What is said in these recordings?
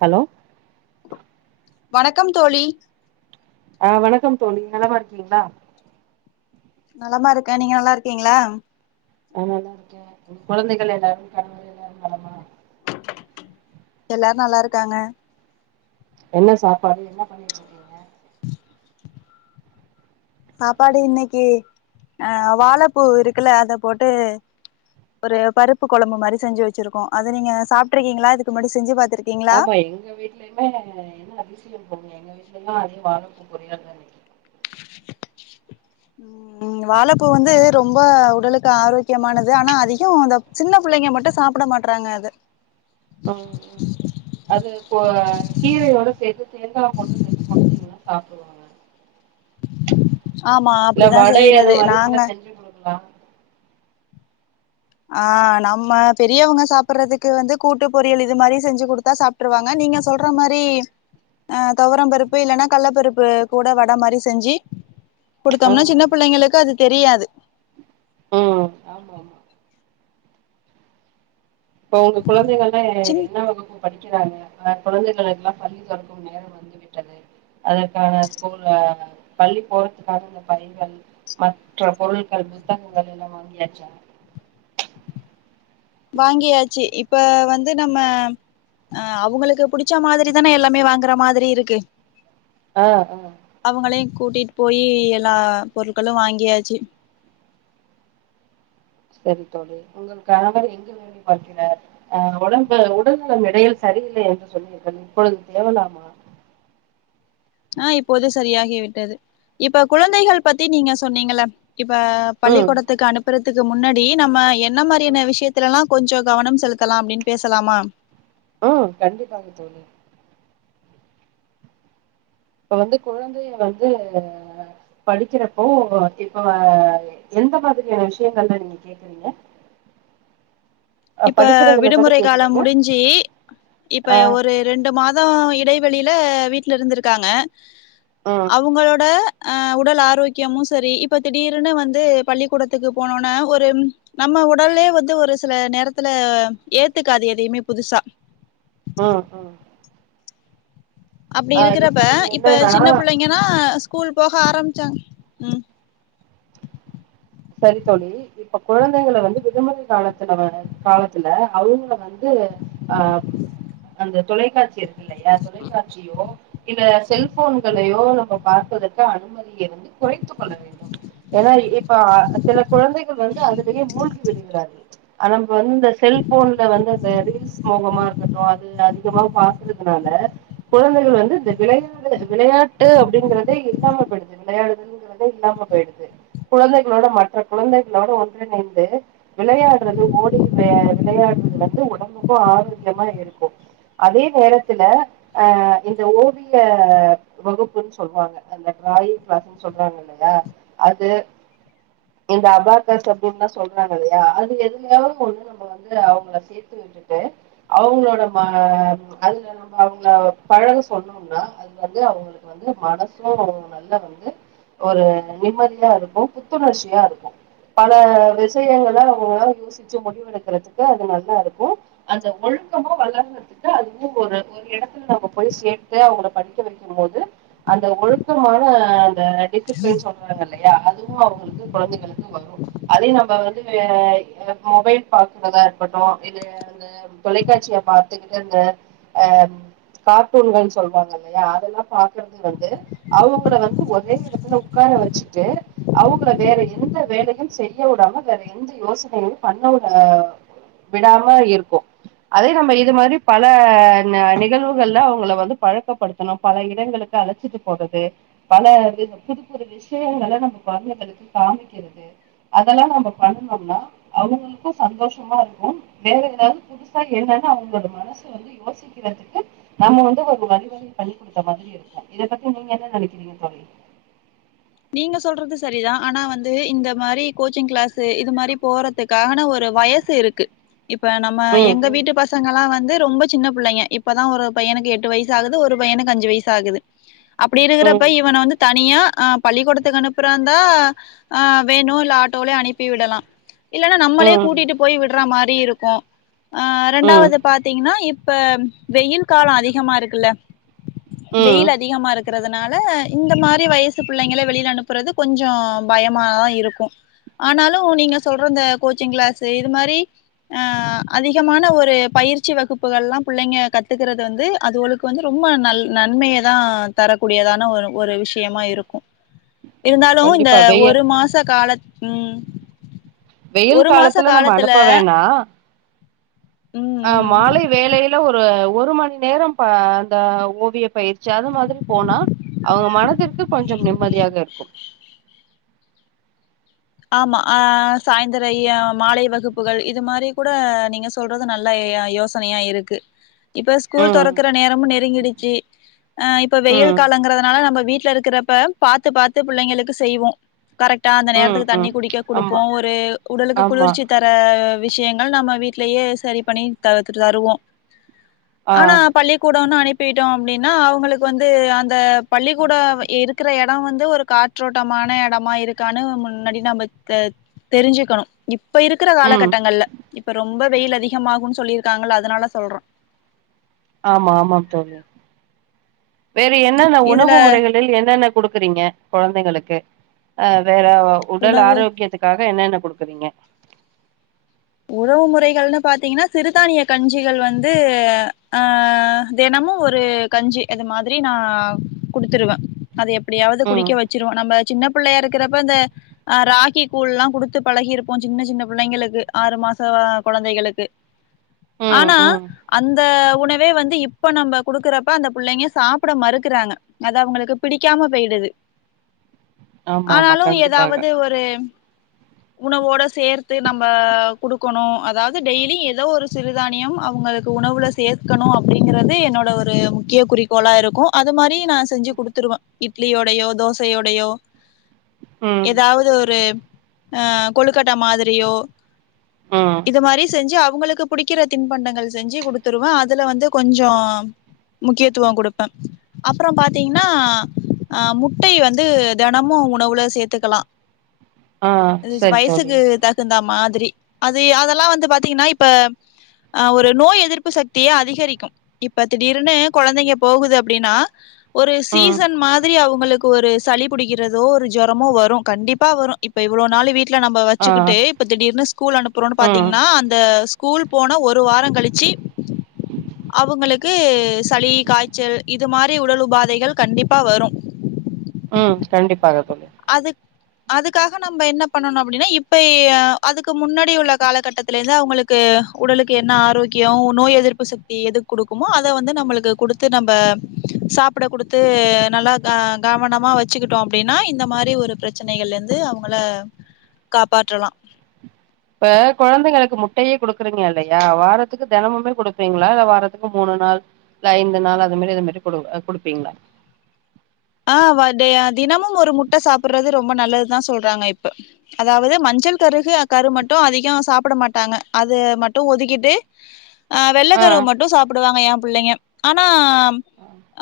hello வணக்கம் தோழி ஆஹ் வணக்கம் தோழி நலமா இருக்கீங்களா நலமா இருக்கே நீங்க நல்லா இருக்கீங்களா ஆ நல்லா இருக்கே குழந்தைகள் எல்லாரு கணவரு எல்லாரு நலமா எல்லாரு நல்லா இருக்காங்க என்ன சாப்பாடு என்ன பண்ணிவச்சிருக்கீங்க சாப்பாடு இன்னைக்கி அஹ் வாழைப்பூ இருக்குல அத போட்டு ஒரு பருப்பு கொழம்பு மாரி செஞ்சு வெச்சிருக்கோ அத நீங்க சாப்பிட்டுருக்கீங்களா இதுக்கு முன்னாடி செஞ்சு பாத்து ஆமா எங்க வீட்லயுமே என்ன அதிசியம் போ எங்க வீட்டுல எல்லா அதிக வாழைப்பூ பொரியலாதா வெக்கி உம் வாழைப்பூ வந்து ரொம்ப உடலுக்கு ஆரோக்கியமானது ஆனா அதிக அந்த சின்ன புள்ளைங்க மட்டும் சாப்பிட மாட்டறாங்க அது ஹம்ம் அது போ கீரையோட சேத்து தேங்கா போட்டு சேத்து குடுத்தீங்கா சாப்பட்டு [unintelligible] ஆமா இல்ல அப்டிதா வடை அது செய்யறது மாரி கூட நாங்க செஞ்சு குடுக்கலா ஆஹ் நம்ம பெரியவங்க சாப்பிடுறதுக்கு வந்து கூட்டு பொரியல் இது மாதிரி செஞ்சு குடுத்தா சாப்பிட்டுருவாங்க நீங்க சொல்ற மாரி அஹ் துவரம் பருப்பு இல்லைன்னா கள்ளப்பருப்பு கூட வடை மாரி செஞ்சு ஆ குடுத்தோம்னா சின்ன புள்ளைங்களுக்கு அது தெரியாது உம் ஆமா ஆமா இப்ப உங்க குழந்தைகள் எல்லா சின் என்ன வகுப்பு படி டிக்கிறாங்க ஆஹ் குழந்தைகளுக்கெல்லாம் பள்ளி தொறக்கும் நேரம் வந்து விட்டது அதற்கான ஸ்கூல் ஹ் பள்ளி போறதுக்கான பையிகள் மற்ற பொருட்கள் புத்தகங்கள் எல்லா வாங்கியாச்சா வாங்கியாச்சு இப்ப வந்து நம்ம அஹ் அவங்களுக்கு புடிச்ச மாதிரி தானே எல்லாமே வாங்குற மாதிரி இருக்கு அஹ் அஹ் அவங்களையு கூட்டிட்டு போயி எல்லா பொருட்களும் வாங்கியாச்சு சரி தோழி உங்க கணவர் எங்க வேலை பார்க்கிறார் அஹ் உடம்பு உடல்நலம் இடையில் சரியில்லை என்று சொன்னீர்கள் இப்பொழுது தேவலாமா அஹ் இப்போது சரியாகி விட்டது இப்ப குழந்தைகள் பத்தி நீங்க சொன்னீங்கள்ள இப்ப ம் பள்ளிக்கூடத்துக்கு அனுப்புற துக்கு முன்னாடி நம்ம எ என்ன ம் மாரியான விஷயத்தலல்லாம் கொஞ்சோ கவனம் செலுத்தலாம் அப்டின்னு பேசலாமா ஆஹ் கண்டிப்பாக தோழி இப்ப வந்து குழந்தைய வந்து படிக்கிறப்போ இப்ப எந்த மாதிரியான விஷயங்கள்லா நீங்க கேக்குறீங்க அ இப்ப படிக்கிறதுல தான விடுமுறை காலம் கேக்குறீங்க முடிஞ்சு இப்ப ஆ ஒரு ரெண்டு மாதோ இடைவெளி ல வீட்ல இருந்திருக்காங்க ம் அவுங்களோட ஆஹ் உடல் ஆரோக்கியமு சரி இப்ப திடீர்னு வந்து பள்ளிக்கூடத்துக்கு போனோன ஒரு நம்ம உடல்லே வந்து ஒரு சில நேரத் த்துல ஏத்துக்காது எதையுமே புதுசா ஆஹ் ஆஹ் அப்டி இருக்குறப்ப நீங்க இப்ப என்னன்னா சின்ன புள்ளைங்கன்னா ஸ்கூல் போக ஆரம்ச்சாங்க உம் சரி தோழி இப்ப குழந்தைங்கள வந்து விடுமுறை காலத்துல வர காலத்துல அவங்கள வந்து வந்து ஆஹ் அந்த தொலைக்காட்சிய இல்லயா தொலைக்காட்சியோ இந்த செல்போன்களையோ நம்ம பார்ப்பதற்கு அனுமதிய வந்து குறைத்து கொள்ள வேண்டும் ஏன்னா இப்ப சில குழந்தைகள் வந்து அதுலயே மூழ்கி விடுகிறார்கள் ஆ நம்ம வந்து இந்த செல்போன்ல வந்து அந்த ரீல்ஸ் மோகமா இருக்கட்டு அது அதிகமா பாக்குறதுனால குழந்தைகள் வந்து இந்த விளையாடு விளையாட்டு அப்டிங்கிறதே இல்லாம போயிடுது விளையாடுதுங்றதே இல்லாம போயிடுது குழந்தைகளோட மற்ற குழந்தைகளோட ஒன்றிணைந்து விளையாடுறது ஓடி விளையாடுறது வந்து உடம்புக்கும் ஆரோக்கியமா இருக்கும் அதே நேரத்துல ஆஹ் இந்த ஓவிய வகுப்புன்னு சொல்லுவாங்க அந்த டிராயிங் கிளாஸ்ன்னு சொல்றாங்க இல்லையா அது இந்த அபாகஸ் அப்டின்லா சொல்றாங்க இல்லையா அது எதுலையாவது ஒன்னு வந்து நம்ம வந்து அவுங்கள சேத்து விட்டுட்டு அவுங்ளோட ம அதுல நம்ம அவுங்கள பழக சொன்னோம்னா அது வந்து அவுங்களுக்கு வந்து மனசும் நல்ல வந்து ஒரு நிம்மதியா இருக்கும் புத்துணர்ச்சியா இருக்கும் பல விஷயங்கள அவுங்களால யோசிச்சு முடிவெடுக்கறதுக்கு அது நல்லாருக்கும் அந்த ஒழுக்கமா வளர்றதுக்கு அதுவும் ஒரு ஒரு இடத்துல நம்ம போய் சேத்து அவுங்கள படிக்க வைக்கும் போது அந்த ஒழுக்கமான அந்த எக்கு பே சொல்றாங்கள் ல்லயா அந் இதுவும் அவுங்களுக்கு கொழந்தைகளுக்கு வரும் அதே நம்ம வந்து வே மொபைல் பாக்குறதா இருக்கட்டு இது அந்த தொலைக்காட்சிய பாத்துக்கிட்டு அந்த அஹ் கார்ட்டூன்கள்னு சொல்லுவாங்க இல்லையா அதெல்லாம் பாக்குறது வந்து அவுங்கள வந்து ஒரே இடத்துல உட்கார வச்சுட்டு அவுங்கள வேற எந்த வேலையும் செய்ய விடாம வேற எந்த யோசனையும் பண்ண விட விடாம இருக்கும் அதே நம்ம இது மாதிரி பல நிகழ்வுகள்ல அவுங்கள வந்து பழக்கப்படுத்தணும் பல இடங்களுக்கு அழைச்சிட்டு போறது பல வி புது புது விஷயங்கல நம்ம வர்ண படுத்தி காமிக்கிறது அதெல்லாம் நம்ம பண்ணுனம்னா அவுங்களுக்கும் சந்தோஷமா இருக்கும் வேற ஏதாவது புதுசா என்னன்னு அவுங்களோட மனசு வந்து யோசிக்கிறதுக்கு நம்ம வந்து ஒரு ஒரு வழிவகை பண்ணி குடுத்த மாதிரி இருக்கும் இதப் பத்தி நீங்க என்ன நெனைக்கிறீங்க தோழி நீங்க சொல்றது சரிதான் ஆனா வந்து இந்த மாரி கோச்சிங் கிளாஸ்ஸு இது மாரி போறதுக்காகான ஒரு வயசு இருக்கு இப்ப நம்ம ம் எங்க ம் வீட்டு பசங்கல்லா வந்து ரொம்ப சின்ன புள்ளைங்க இப்பதா ஒரு பையனுக்கு எட்டு வயசு ஆகுது ஒரு பையனுக்கு அஞ்சு வயசு ஆகுது அப்டி இருக்குறப்ப இவன வந்து த நியா அப் பள்ளிக்கொடத்துக்கு அனுப்புறாந்தா ஆ வேணு இல்ல ஆட்டோலயே அனுப்பி விடலா இல்லனா நம்மளே ம் கூட்டிட்டு போய் விட்றா மாரி இருக் க்க ஆ ம் ம் ரெண்டாவது பாத்தீங்னா இப் இப்ப வெயில் காலொ அதிகமா இருக்குல்ல ம் வெயில் அதிகமா இருக் றதுனால இந்த மாரி வயசு புள்ளைங்கள வெளியில அனுப்புறது கொஞ்சொ பயமாதா இருக்கு ஆனாலு நீங்க சொல்ற இந்த கோச்சிங் கிளாஸ் இது மாரி ஆஹ அதிகமான ஒரு பயிற்சி வகுப்புகள்லா புள்ளைங்க கத்துக்கிறது வந்து அதுகளுக்கு வந்து ரொம்ப ந நன்மைய தா தரக்கூடியதா ஒரு ஒரு விஷயமா இருக்கு இருந்தாலு இந்த கண்டிப்பா வெயில் ஒரு மாச காலத் ம் வெயில் ஒரு மாச காலத்துல நம்ம அனுப்ப வேணா ம் அஹ் ம் மாலை வேலைல ஒரு ஒரு மணி நேரம் ப அந்த ஓவிய பயிற்சி அது மாதிரி போனா அவுங்க மனதிற்கு கொஞ்சம் நிம்மதியா இருக்கு ஆமா ஆஹ் சாயந்திர மாலை வகுப்புகள் இது மாரி கூட நீங்க சொல்றது நல்ல யோசனையா இருக்கு இப்ப ஸ்கூல் ம் தொறக்கற நேரமு நெருங்கிடுச்சு அஹ் இப்ப வெயில் ம் காலங்கறதுனால நம்ப வீட் ட்ல இருக்றப்ப பாத்து பாத்து பிள்ளைங்களுக்கு செய்வோ கரெக்டா அந்த நேர ம் தண்ணி ம் குடிக்க குடுப்போ ஆமா ஒரு உடலுக்கு ஆமா குளிர்ச்சி தர அ விஷயங்கள் நம்ம வீட்லயே சரி பண்ணி தவர்த்துட்டு தருவோ ஆ ஆனா பள்ளிக்கூடன்னு அனுப் பிட்டோ அப்டின்னா அவங்களுக்கு வந்து அந்த பள்ளிக்கூட இருக்குற எட வந்து ஒரு காற்றோட்டமான எடமா இருக்கானு முன் னாடி நம்ம தெரிஞ்சுக்கணு இ இப்ப இருக்குற ம் காலகட்டங்கள்ல இப்ப ரொம்ப வெயில் அதிகமாகுன் சொல்லி ருக்காங்கல அதனால சொல்ற ஆமா ஆமாம் தோழி வேற என்னென்ன இதுல உணவு முறைகளில் என்னென்ன குடுக்குறீங்க கொழந்தைகளுக்கு அ வே ஆ உடல் உணவு ஆரோக்கியத்துக்காக என்னன்ன குடுக்குறீங்க உறவு முறைகள்னு பாத்திங்கனா சிறுதானிய கஞ்சிகள் வந்து ஆ தெனமு ஒரு கஞ்சி அது மாதிரி நா குடுத்துருவ அது எப்டியாவது ம் குடிக்க வெச்சிருவ நம்ம சின்ன புள்ளையா இருக்கிறப்ப இந்த ஆஸராகி கூழ்லா குடுத்து பழகிருப்போ சின்ன சின்ன பிள்ளைங்களுக்கு ஆறு மாச வ கொழந்தைகளுக்கு ம் ஆனா ம் அந்த உணவே வந்து இப்ப நம்ம குடுக்குறப்ப அந்த புள்ளைங்க சாப்ட மறுக்குறாங்க அது அவங்களுக்கு பிடிக்காம போய்டுது ஆமா ஆமா ஆனாலு கண்டிப்பாக எதாவது ஒரு உணவோட சேர்த்து நம்ப குடுக்கணு அதாவது டெய்லியு எதோ ஒரு சிறுதானியம் அவங்களுக்கு உணவுல சேர்க்கணு அப்டிங்கறது என்னோட ஒரு முக்கிய குறிக்கோளா இருக்கு அதுமாரி நா செஞ்சு குடுத்துருவ இட்லியோடையோ தோசயோடையோ ம் ஏதாவ்து ஒரு அஆ கொழுக்கட்ட மாத்ரியோ ம் இத மாதிரி செஞ்சு அவ் உங்களுக்கு பிடிக்கிற தின்பண்டங்கள் செஞ்சு குடுத்துருவே அதுல வந்து கொஞ்சோ முக்கியத்துவோ குடுப்பே அப்றோ பாத்தீங்னா அ முட்டை வந்து தினமூ உணவுல சேர்த்துக்கலா ஆ இஜ் சரி தோழி வயசுக்கு தகுந்தாம் மாதிரி அது அதெல்லா வந்து பாத்தீங்னா இப்ப ஆ ஒரு நோய் எதிர்ப்பு சக்திய அதிகரிக்கூ இப்ப திடீர்னு கொழந்தைங்க போகுது அப்டின்னா ஒரு ம் சீசன் மாதிரி அவுங்ளுக் கு ஒரு சளி புடிக்கிறதோ ஒரு ஜொரமோ வரூ கண்டிப்பா வரூ இப்ப இவ்ளோ நாள் வீட்டுக் ள நம்ம ஆ வச்சுக்கிட்டு இப்ப திடீர்னு ஸ் ஸ்கூல் அனுப்புறோனு ம் பாத்தீங்னா அந்த ஸ்கூல் போன ஒரு வாரோ கழிச்சு அவுங்களுக் க்கு சளி காய்ச்சல் இது மாரி உடல் உபாதைகள் கண்டிப்பா வரூ தாக தோழி அதுக்காக நம்ப என்ன பண்ணணூ அப்டின்னா இப்பய் அதுக்கு முன்னாடி உள்ள காலகட்டத்துலேந்து அவுங்களுக்கு உடலுக்கு என்ன ஆரோக்கியோ நோய் எதிர்ப்பு சக்தி எது குடுக்குமோ அத வந்து நம்மளுக்கு குடுத்து நம்ம சாப்பிட குடுத்து நல்லா க கவனமா வச்சுக்கிட்டோ அப்டின்னா இந்த மாரி ஒரு பிரச்சனைகள்லேந்து அவுங்கள காப்பாற்றலா ப குழந்தைங்களுக்கு முட்டையே குடுக்குறீங்க இல்லையா வாரத்துக்கு தினமுமே குடுப்பீங்களா இல்ல வாரத்துக்கு மூணு நாள் இல்ல ஐந்து நாள் அது மாரி இது மாரி குடு குடுப்பீங்களா ஆ வ டே தினமும் ஒரு முட்ட சாப்பிடுறது ரொம்ப நல்லதுதா சொல்றாங்க இப்ப அதாவ்து மஞ்சள் கருகு கரு மட்டூ அதிகோ சாப்பிட மாட்டாங்க அது மட்டூ ஒதுக்கிட்டு ஆ வெள்ளக்கருவு மட்டூ சாப்பிடுவாங்க ஏம்ப் பிள்ளைங்க ஆனா ஆம்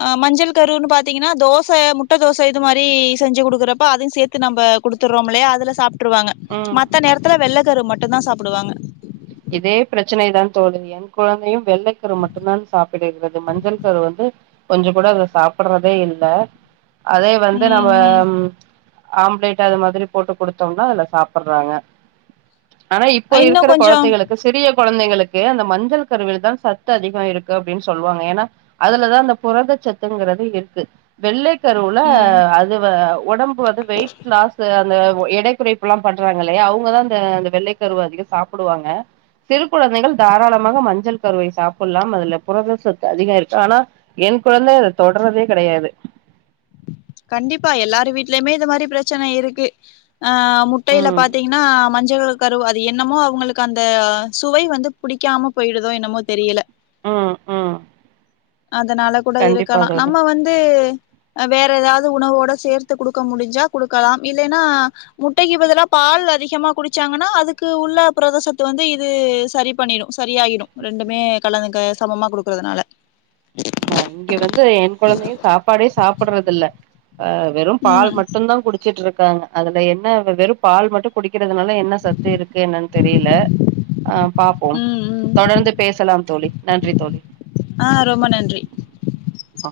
அ மஞ்சள் கருனு பாத்தீங்கன்னா தோ ச முட்ட தோச இது மாரி செஞ்சு குடுக்குறப்போ அதையூ சேத்து நம்ப குடுத்துறோமில்லையா அதுவ சாப் ட்ருவாங்க ம் மத்த நேரத்துல வெள்ள கரு மட் டுந்தா சாப்டுவாங்க இதே பரச்சனைதா தோழி எங்கொழந்தையூ வெள்ளை கரு மட்டுந்தான் சாப்பிடுகிறது மஞ்சள் கரு வந்து கொஞ்ச கூட அவ சாப்பிட்றதே இல்ல அதே வந்து ம் ம் நம்மம் ஆம்லேட் அது மாத்ரி போட்டு குடுத்தோம்னா அதுல சாப்பிடுறாங்க ஆனா இப்போ இன்னு இருக் கொஞ்சோ குழந்தைகளுக்குச் சிறிய குழந்தைகளுக்கு அந்த மஞ்சள் கருவில் தான் சத்து அதிகம் இருக்கு அப்டின்னு சொல்வாங்க ஏன்னா அதுலதா அந்த புரத சத்துங்கறது இருக்கு வெள்ளை கருவுல ம் அது வே வ் உடம்பு வந்து வெயிட் லாஸ் அந்த எடை குறைப்புலாம் பண்றாங்கல்லையா அவங்கதா அந்த வெள்ளை கருவ அதிக சாப்ப டுவாங்க சிறு குழந்தைகள் தாராளமாக மஞ்சள் கருவை சாப்பிடலாம் அதுல புரத சொத்து அதிகம் இருக்கு ஆனா என் குழந்தை அதை தொடர்றதே கிடையாது கண்டிப்பா எல்லாரு வீட்லேயுமே இந்த மாதிரி பிரச்சனை இருக்கு ஆஹ் முட்டையில ம் பாத்தீங்கன்னா மஞ்சள் கரு அது என்னமோ அவங்களுக்கு அந்த சுவை வந்து புடிக்காம போயிடுதோ என்னமோ தெரியல ம் ம் அதனால கூட கண்டிப்பா இருக்கலாம் தோழி நம்ம வந்து [unintelligible] வேற ஏதாவது உணவோட சேர்த்து குடுக்க முடிஞ்சா குடுக்கலாம் இல்லைன்னா முட்டைக்கு பதல்லா பால் அதிகமா குடிச்சாங்கன்னா அதுக்கு உள்ள பிரதசத்து வந்து இது சரி பண்ணிடு சரியாகிடும் ரெண்டுமே கலந்து சமமா குடுக்கறதுனால ஆமா இங்க வந்து என் குழந்தையும் சாப்பாடே சாப்பிடுறது இல்ல ஆஹ் வெறும் பால் ம் மட்டும்தா குடிச்சிட்டு இருக் இருக்காங்க அதுல என்ன வெறும் பால் மட்டும் குடிக் இருக்கிறதுனால என்ன சத்து இருக்கு என்னன்னு தெரியல அஹ் பாப்போம் ம் ம் தொடர்ந்து பேசலாம் தோழி நன்றி தோழி ஆ ரொம்ப நன்றி ஆ